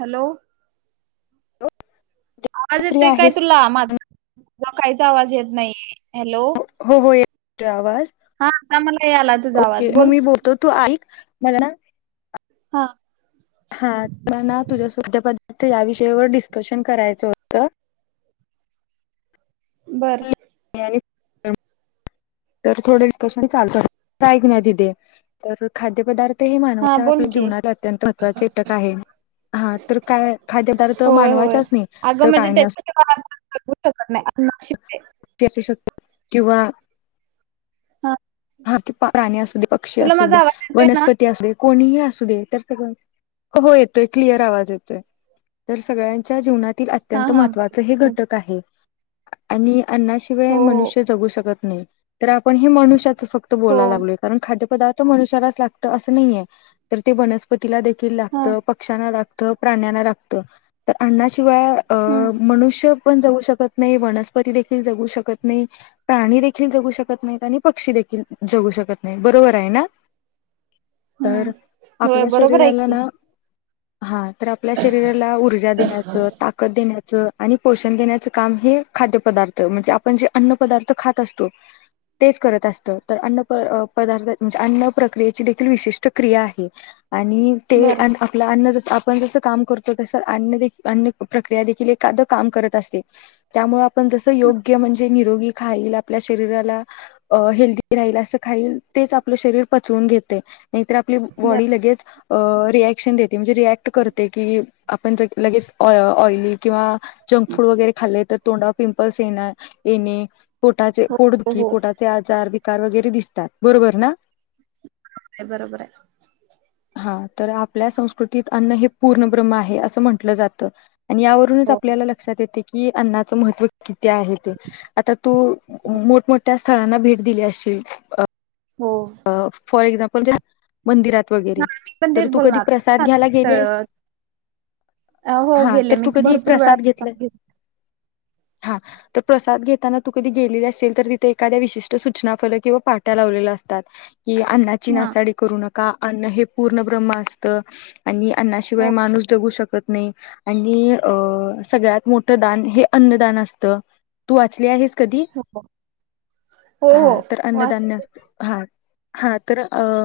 Hello. आवाज free येतोय काय आहेस तुला माझा. मला काहीच आवाज येत नाही हॅलो. हो हो येतोय आवाज. हां आता मला यायलाय तुझा आवाज बोल. तो तू आईक मला ना हां. हा तुला ना तुझ्यासोबत [unintelligible] या विषयावर डिस्कशन करायचं होतं. बरं. [unintelligible] तर थोडं डिस्कशन चालत त ऐक ना दीदी तर खाद्यपदा ते हे हा मानवाच्या बोल आपल्या की जीवनात अत्यंत महत्वाचे घटक आहे. हा तर काय खाद्यपदार्थ होय होय मानवाच्याच नाई अगं तर काय नी अस [unintelligible] जगू शकत नाही [unintelligible] ते असू शकत किंवा हा. हा ते प्राणी, असू दे पक्षी, तुला असू दे माझा आवाज येतोय ना वनस्पती, असू दे कोणीही असू दे तर, सगळं हो येतोय क्लियर आवाज येतोय. तर सगळ्यांच्या जीवनातील हा अत्यंत हा बर. महत्त्वाचे हे घटक आहे. आणि अन्नाशिवाय हो हो मनुष्य जगू शकत नाही, तर आपण हे मनुष्याच फक्त त हो बोलाय लागलोय कारण खाद्य पदार्थ मनुष्यालाच लागतं असं नाही, तर ते वनस्पतीला दे तीला हा लागतं पक्ष्यांना लागतं, प्राण्यांना लागतं. तर अण्णा शिवाय अ हम्म मनुष्य पण जागू शकत नाही वनस्पती देखील जगू शकत नाही, प्राणी देखील जगू शकत नाहीत आणि पक्षी देखील जगु शकत नाही बरोबर आहे ना? तर हम्म होय आपल्या बरोबर आहे शरीराला की ना हा तर आपल्या शरीराला ऊर्जा देण्याचं ताकद देण्याचं आणि पोषण देण्याचं काम हे खाद्यपदार्थ म्हणजे आपण जे अन्न पदार्थ खात असतो तेच करत असत. तर अन्न प पदार्थ म्हणजे अन्न प्रक्रियेची देखील विशिष्ट क्रिया आहे आणि ते बर अन अ आपल आन्न आपण जसं काम करतो, तसं आन्न आन्न प्रक्रिया देखील एखादं काम करत असते. त्यामुळे आपण जसं योग्य म्हणजे निरोगी खाईल आपल्या शरीराला हेल्थ राहील असं खाईल तेच आपलं शरीर पचवून घेते नाहीतर आपली बर बॉडी लगेच अ रिॲक्शन देते म्हणजे रिॲक्ट करते की आपण ज लगेच ऑइली किंवा. जंक फूड वगैरे खाल्ले तर तोंडा पिंपल्स ये येणे पोटाचे हो हो पोटदुखी हो पोटा. आजार विकार वगैरे दिसतात बरोबर ना. बरोबर आहे. हम. हा तर आपल्या संस्कृतीत अन्न हे पूर्णब्रह्म आहे असं म्हंटलं जातं आणि यावर. हो आपल्याला लक्षात येते की अन्नाचं महत्त्व किती आहे ते? आता तू मोठमोठ्या स्थळांना भेट दिली आशील हो. फॉर एक्झाम्पल ज्या मंदिरात वगैरे नाही मी पण तर तेच तू कधी बोलणार प्रसाद घ्यायला तळ गेलेस? हो हा गेले तर मी तू कधी एक भरपूर वेळा प्रसाद घेतलाय घेतला. हा? तर प्रसाद घेताना तु कधी गेलेले असशील तर तिथं एखाद्या विशिष्ट सूचना फल किंवा पाट्या लावलेल्या असतं की अन्नाची हा नासाडी करू नका अन्न हे पूर्ण ब्रम्ह असतं आणि हो अण्णाशिवाय माणूस जगू शकत नाही आणि अ सगळ्यात मोठं दान हे अन्नदान असतं तू वाचली आहेस कधी हो हो हा हो तर वाच अन्नधान्य हा हा तर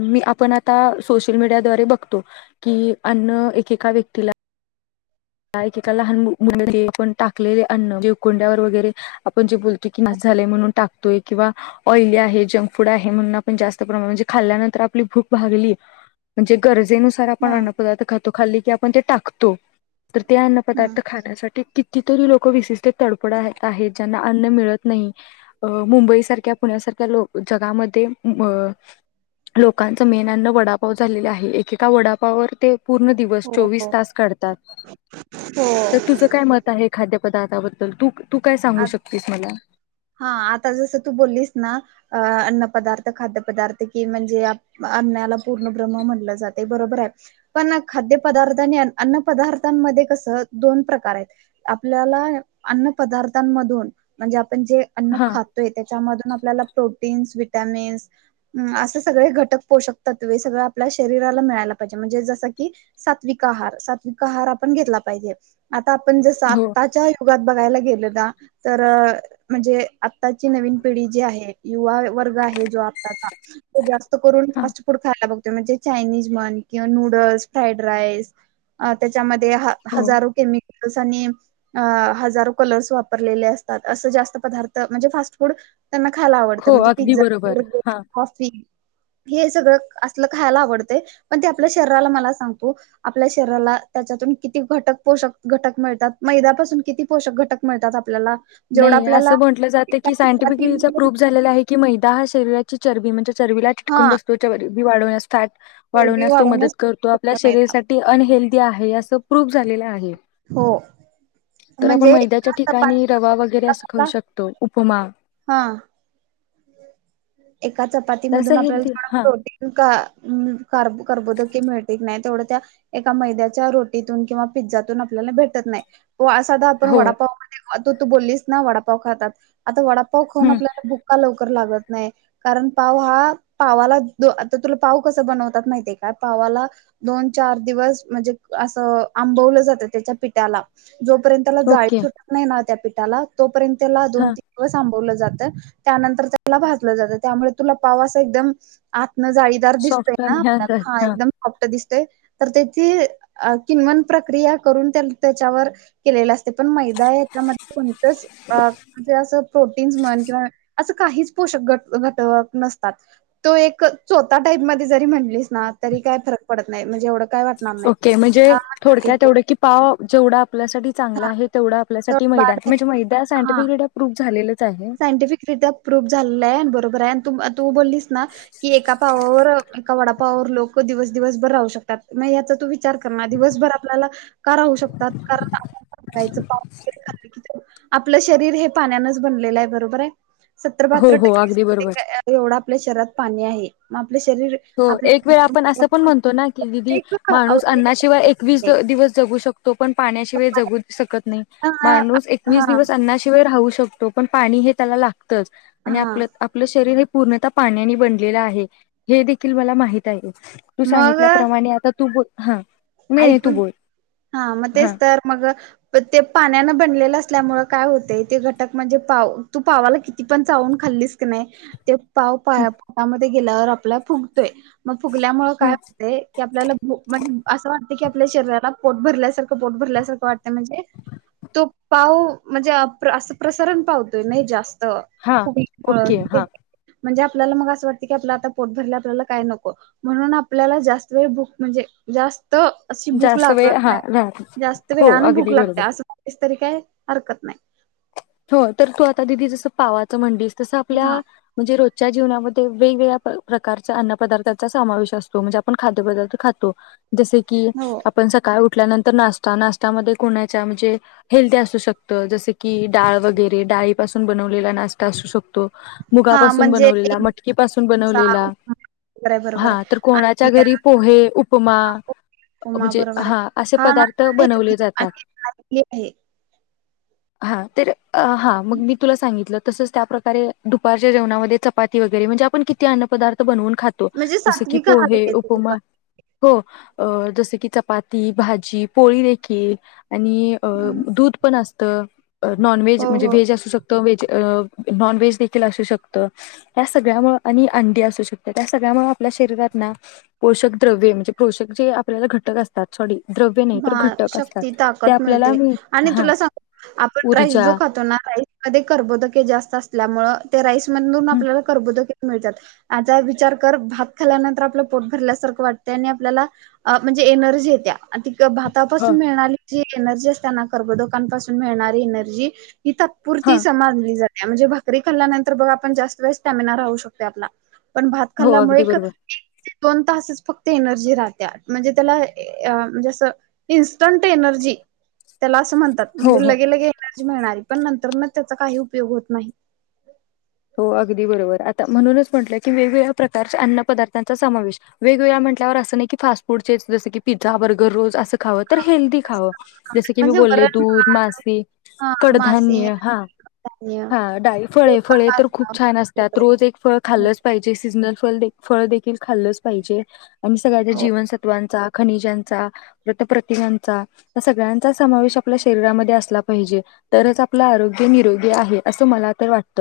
मी आपण आता सोशल मीडियाद्वारे बघतो कि अन्न एकेका व्यक्तीला एका लहान मुले पण टाकलेले अन्न म्हणजे उकडल्यावर वगैरे आपण जे बोलतोय की नास झालाय म्हणून टाकतोय किंवा ऑइली आहे जंक फूड आहे म्हणून पण जास्त प्रमाण म्हणजे खाल्ल्यानंतर आपली भूक भागली म्हणजे गरजेनुसार आपण हा अन्न पदार्थ खातो खाली की आपण ते टाकतो तर ते अन्न हम्म पदार्थ खाण्यासाठी कि तिथे त लोक विशिष्ट तडफडा आहेत ज्यांना अन्न मिळत नाही. अ मुंबई सारख्या पुण्यासारख्या लो जगामध्ये लोकांचं मेन अन्न वडापाव झालेले आहे एकेका वडापाववर ते पूर्ण दिवस हो चोवीस हो तास काढतात. हो. तर तुझं काय मत आहे खाद्यपदार्थाबद्दल तु तु काय सांगू आ शकतेस मला हा आता जसं तू बोललीस ना अन्न पदार्थ खाद्यपदार्थ कि म्हणजे अनण्याला पूर्ण ब्रह्म म्हणलं जाते बरोबर आहे. पण खाद्य पदार्थ आणि अन्न पदार्थांमध्ये कसं दोन प्रकार आहेत. आपल्याला अन्न पदार्थांमधून म्हणजे आपण जे अन्न हा, खात त्याच्यामधून आपल्याला प्रोटीन्स विटॅमिन्स असे सगळे घटक पोषक तत्वे सगळं आपल्या शरीराला मिळायला पाहिजे म्हणजे जसं की सात्विक आहार सात्विक आहार आपण घेतला पाहिजे. आता आपण जसं हो, आत्ताच्या युगात बघायला गेलो ना तर म्हणजे आताची नवीन पिढी जी आहे युवा वर्ग आहे जो आताचाो जास्त करून हा, फास्टफुड खा म्हणजे चायनीज म्हण किंवा नूडल्स फ्राईड राईस त्याच्यामध्ये हो, हजारो केमिकल्स आणि अ हजारो कलर्स वापर त प म्हणेू त्यांना खायला आवडतं हो, म्हणजे अगदी पिझ्झा बरोबर. बर्गर हां. हॉफी हे सगळं असलं खायला आवडतं पण ते आपल्या शरीराला मला सांगतो आपल्या शरीराला त्याच्यातून किती घटक पोषक घटक मिळतात मैद्यापासून किती पोषक घटक मिळतात ला असं म्हट जाते की सायंटिफिकलीचा चपातीमधून प्रूफ झालेला आहे की मैदा हा शरीराची चरबी म्हणजे चरबीला हा चिटकून बसतो चरबी वाढवण्यास फॅट वाढवण्यास तो मदत करतो आपल्या मैदा. शरीरसाठी अनहेल्दीी आहे असं प्रूफ झालेल आहे हो तर आपण म्हणजे मैद्याच्या एका ठिकाणी रवा वगैरे असं खाऊ चपाती शकतो उपमा हा. एका चपाती तर असं मधून आपल्याला हेल्दी थोडा हां, प्रोटी का कार कारबोदकी मिळते नाही तेवढ्या त्या एका मैद्याच्या रोटीतून किंवा पिझ्जातून आपल्याला भेटत नाही साधा आपण हो, वडापाव म तू तू बोललीस ना वडापाव खातात आता वडापाव खाऊन हं, आपल्या का लवकर लागत नाही कारण पाव हा पावाला द आता तुला पाव कसा बनवतात माहिती आहे का पावाला दोन चार दिवस म्हणजे असं आंबवलं जातं त्याच्या पिठ्याला जोपर्यंत त्याला जाळी ओके, सुटत नाही ना त्या पीठाला तोपर्यंत त्याला दोन हां, तीन थांबवलं जातं त्यानंतर त्याला भाजलं जातं त्यामुळे तुला पावास एकदम आतनं जाळी दर्जिस् आहे सॉफ्ट ना आणि हां, आप हा हां. एकद प दिसते तर त्याची किनवन प्रक्रिया करून त्या त्याच्यावर केलेलं असते पण मैदा याच्यामध्ये कोणतंच अ म्ह जे असं प्रोटीन्स म्हण किंवा असं काहीच पोषक घट घटक नसतात तो एक चोथ टाईपमध्येध्ये जरी म्हटलीस ना तरी काय फरक पडत नाही म्हणजे एवढं काय वाटणार नाही ओके म्हणजे हा आहे थोडक्यात तो तेवढं की पाव जेवढा आपल्यासाठी चांगला हा, आहे तेवढा तर आपल्यासाठी मैदा बाद आहे म्हणजे मैदा सायंटिफिकड प्रूफ झालेलेच आहे संटिफिक र प्रूफ झाला आहे बरोबर आहे तू बोललीस ना कि एका पावावर एका वडापावावर लोक दिवस दिवसभर राहू शकतात मग याचा तुम्हीच चार दिवसभर आपल्या का राहू शकतात भरायच पागरेा आपलं शरीर हे पाण्यानच बनलेलं आहे बरोबर आहे सतर पात हो हो टक्के अगदी बरोबर. समथिंग एवढं आपल्या शहरात पाणी आहे मग आपलं शरीर हो एक वेळा आपण असं पण आपल्या म्हणतो ना की दिदी माणूस अण्नाशिवाय एकवीस दिवस जगू शकतो तो पण पाण्याशिवाय जगू शकत नाही हा माणूस एकवीस हा दिवस अन्नाशिवाय राहू शकतो तो पण पाणी हे त्याला लागतच आणि आपलं आपलं शरीर हे पूर्णतः पाण्याने बनलेलं आहे हे देखील मला माहित आहे तू मग सांगितल्याप्रमाणे आता तू ब हा नाही नाही तू ऐकून बोल हा मग तेच तर मग प ते पाण्यानं बनलेलं असल्यामुळे काय होतंय ते घटक म्हणजे पाव तू पावाला कि ती पण चाऊून खाल्लीच की नाही ते पाव पामध्ये गेल्यावर आपल्याला फुगतोय मग फुगल्यामुळे हा. काय ते की आपल्याला- असं वाटतं की आपल्या शरीराला पोट भरल्यासारखं पोट भरल्यासारखं वाटतं म्हणजे... तो पाव म्हणजे असं प्रसारण पावतोय नाही जास्त हा फुगीर ओके हा म्हणजे आपल्याला मग असं वाटत की आपला आता पोट भरला आपल्याला काय नको. म्हणून आपल्याला जास्त वेळ भूक म्हणजे जास्त- अशी भूक जास्त लागत वेळ हा राहत नाही जास्त हो वेळने भूक अगदी लागते बरोबर असंच तरी काही हरकत नाय हो तर तू आता दिदी जसं पावाचं म्हणलीस तसं हा आपल्या- म्हणजे रोजच्या जीवनामध्ये वेग वेगगळ्या प्रकारच्या अन्न पदार्थांचा समावेश असतो म्हणजे आपण खाद्यपदार्थ खातो- जसे की हो आप- आपण सकाळी उठल्यानंतर नाश्ता नाश्यामध्ये कोणा च्या म्हणजे हेल्दी असू शकतं जस की... - डाळ वगैरे डाळीपसून बनवलेला नाश्ता असू शकतो, हा मुगापासून म्हणजे बनवलेला, मटकीपासून बनवलेला- बरोबर आहे बरोबर हा तर आहे कोणाच्या आणि घरी पोहे, उपमा उपमा म्हणजे बरोबर आहे हा असे हा ना पदार्थ आहे बनवले जातात. आणि आहे हा तर, अ हा मग मी तुला सांगितलं तसंच त्या प्रकारे दुपारच्या जेवणा मध्ये चपाती वगैरे म्हणजे आपण किती अन्न पदार्थ बनवून खातो. म्हणजे जसं की सात्विक आहार पोहे, घ्यायचा. उपमा हो, जस की चपाती, भाजी पोळी देखील. आणि अ दूध पण असतं, नॉनव्हेज हो म्हणजे हो व्हेज असू शकतं. तो व्हेज -नॉन व्हेज देखील असू शकतं. या सगळ्या मुळं आणि अंडी असू शकतात, त्या सगळ्या मुंळ आपल्या शरीरात ना पोषक द्रव्ये म्हणजे पोषक जे आपल्याला घटक असत सॉरी द्रव्य नाही तर हा घटक असतात, शक्ती ते ताकद आपल्याला मिळते मिळतात आणि हा. तुला सांग आपण राईस ऊर्जा जो खातो ना राईस कर्बोदके जास्त असल्यामुळे ते राईस मधून आपल्याला [unintelligible] मिळतात. आता विचार कर. भात खाल्यानंतर आपलं पोट भरल्यासारखं वाटतयं आणि आपल्याला अ म्हणजे एनर्जी येत्या. तित भातापासून ह मिळणारी- - ती एक एनर्जी असत्याना करबोधका पासून मिळणारी एनर्जी ती हा तात्पुरती समानली जात. त्या म्हणजे भाकरी खाल्ल्यानंतर बघ आपण जास्त वेळ स्टॅमिना राहू शकतोय आपला. पण भात हो खाल्ल्या मुळे अगदी एकच बरोबर दोन तासच फक्त एनर्जी -हातीया. म्हणजे त्येला ए अं... म्हणजे असं, इनस्टंट एनर्जी त्येला अस म्हणतात. हो म्हणजे हो लगेलगे एनर्जी मिळणारय. पण नंतरन त्येचा काही उपयोग होत नाही. हो अगदी बरोबर. आता म्हणूनच म्हटलं की वेगवेगळ्या प्रकारच्या अन्न पदार्थांचा समावेश वेगवेळा म्हटल्यावर असं नाही की फास्ट फूडचेच रेसिपी पिझ्झा बर्गर रोज असं खाव तर हेल्दी खावं. जस की मी म्हणजे बोलले वरण दूध, भात मासे, हा मासे कडधान्य, हां... धान्य हा डाळी, फळे, फळे पोल्काहार तर खूप छान असत्यात रोज एक फळ हो खाल्लंच- पाहिजे, सीजनलफळ फळ देखील खाल्लच पाहिजे आणि सगळ्याच्या जीवनसत्वांचा खनिजांचा, वतप्रतिगांचा.... त्या सगळ्यांचा समावेश आपल्या शरीरामध्ये असला पाहिजे, तरच आपलं आरोग्य निरो ते आहे, असं मला तर वाटत.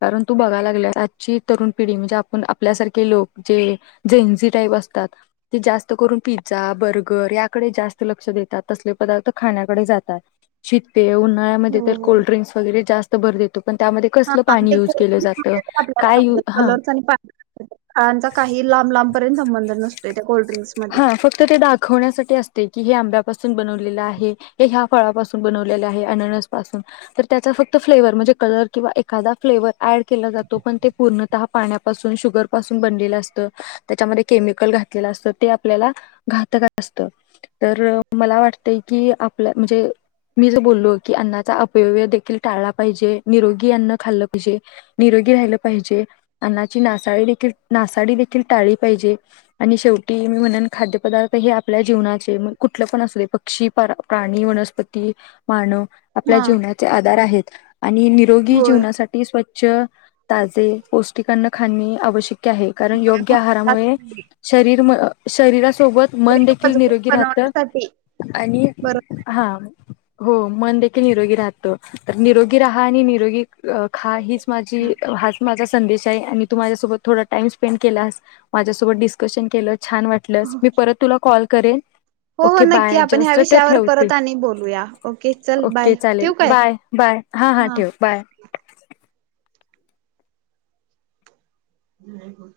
कारण तू बघाय लागलीयाय आजची तरुण पिढी म्हजे आपण आपल्यासारखे लोक जे जेनजी टाईप असतात. ते जास्त करून पिझ्झा, बर्गर याकडे जास्त लक्ष देतात. तसले पदार्थ खाण्याकडे जातात. शीतपेय उन्हाळ्या मध्ये हो तर हो कोल्ड्रिंक्स वगैरे जास्त भर देतो. पण त्यामध्ये हा कसलं पाणी ते युज केलं जात? काय यु हं... सनीपा हां, आमचा काही लांब लांबपर्यंत संबंध नसतोय त्या कोल्ड्रिंक्स मध्ये हां फक्त ते दाखवण्यासाठी असते की हे आंब्यापासून बनवलेलं आहे. हे ह्या फळापासून बनवलेले आहे अननस पासून तर त्याचा फक्त फ्लेवर म्हणजे कलर किंवा एखादा फ्लेवर ऍड केला जातो पण ते पूर्णतः पाण्यापासून शुगर पासून बनलेलं असत, त्याच्यामध्ये केमिकल घातलेलं असत. ते आपल्याला घातक असत तर मला वाटतय की आपल्या म्हणजे मी जे बोललो की अन्नाचा अपयव्य देखील टाळला पाहिजे, निरोगी अन्न खाल्लं पाहिजे. निरोगी राहिलं पाहिजे, अन्नाची नासाडी देखील नासाडी देखील टाली पाहिजे. आणि शेवटी मी म्हणन खाद्य पदार्थ हे आपल्या जीवनाचे कुठलं पण असू दे पक्षी, प्राणी, वनस्पती मानव आपल्या हा जीवनाचे आधार आहेत आणि निरोगी होय होय. जीवनासाठी स्वच्छ, ताजे पौष्टिक अन्न खाणे आवश्यक आहे कारण योग्य मग त्यात आहारामुळे शरीर शरीरासोबत मन शरीर देखील मजबूत निरोगी राहत बनवण्यासाठी आणि बरोबर आहे. हां हो मन देेखील निरोगी राहत, तर निरोगी राहा आणि निरोगी अ खा हीच, हा माझी हाच माझा संदेश आहे आणि तू माझ्यासोबत थोडा टाईम स्पेंड केलास, माझ्यासोबत डीस्कशन केल छान वाटले. तुलाच मी परत तुला कॉल करेन. हो हो ओके नक्की बाय आपण ह्या जस्ट ते विषयावर ठेवते परत आणि बोलूया ओके चल बाय ओके चालेल ठेवू काय बाय बाय हा हा ठेव बाय हम्...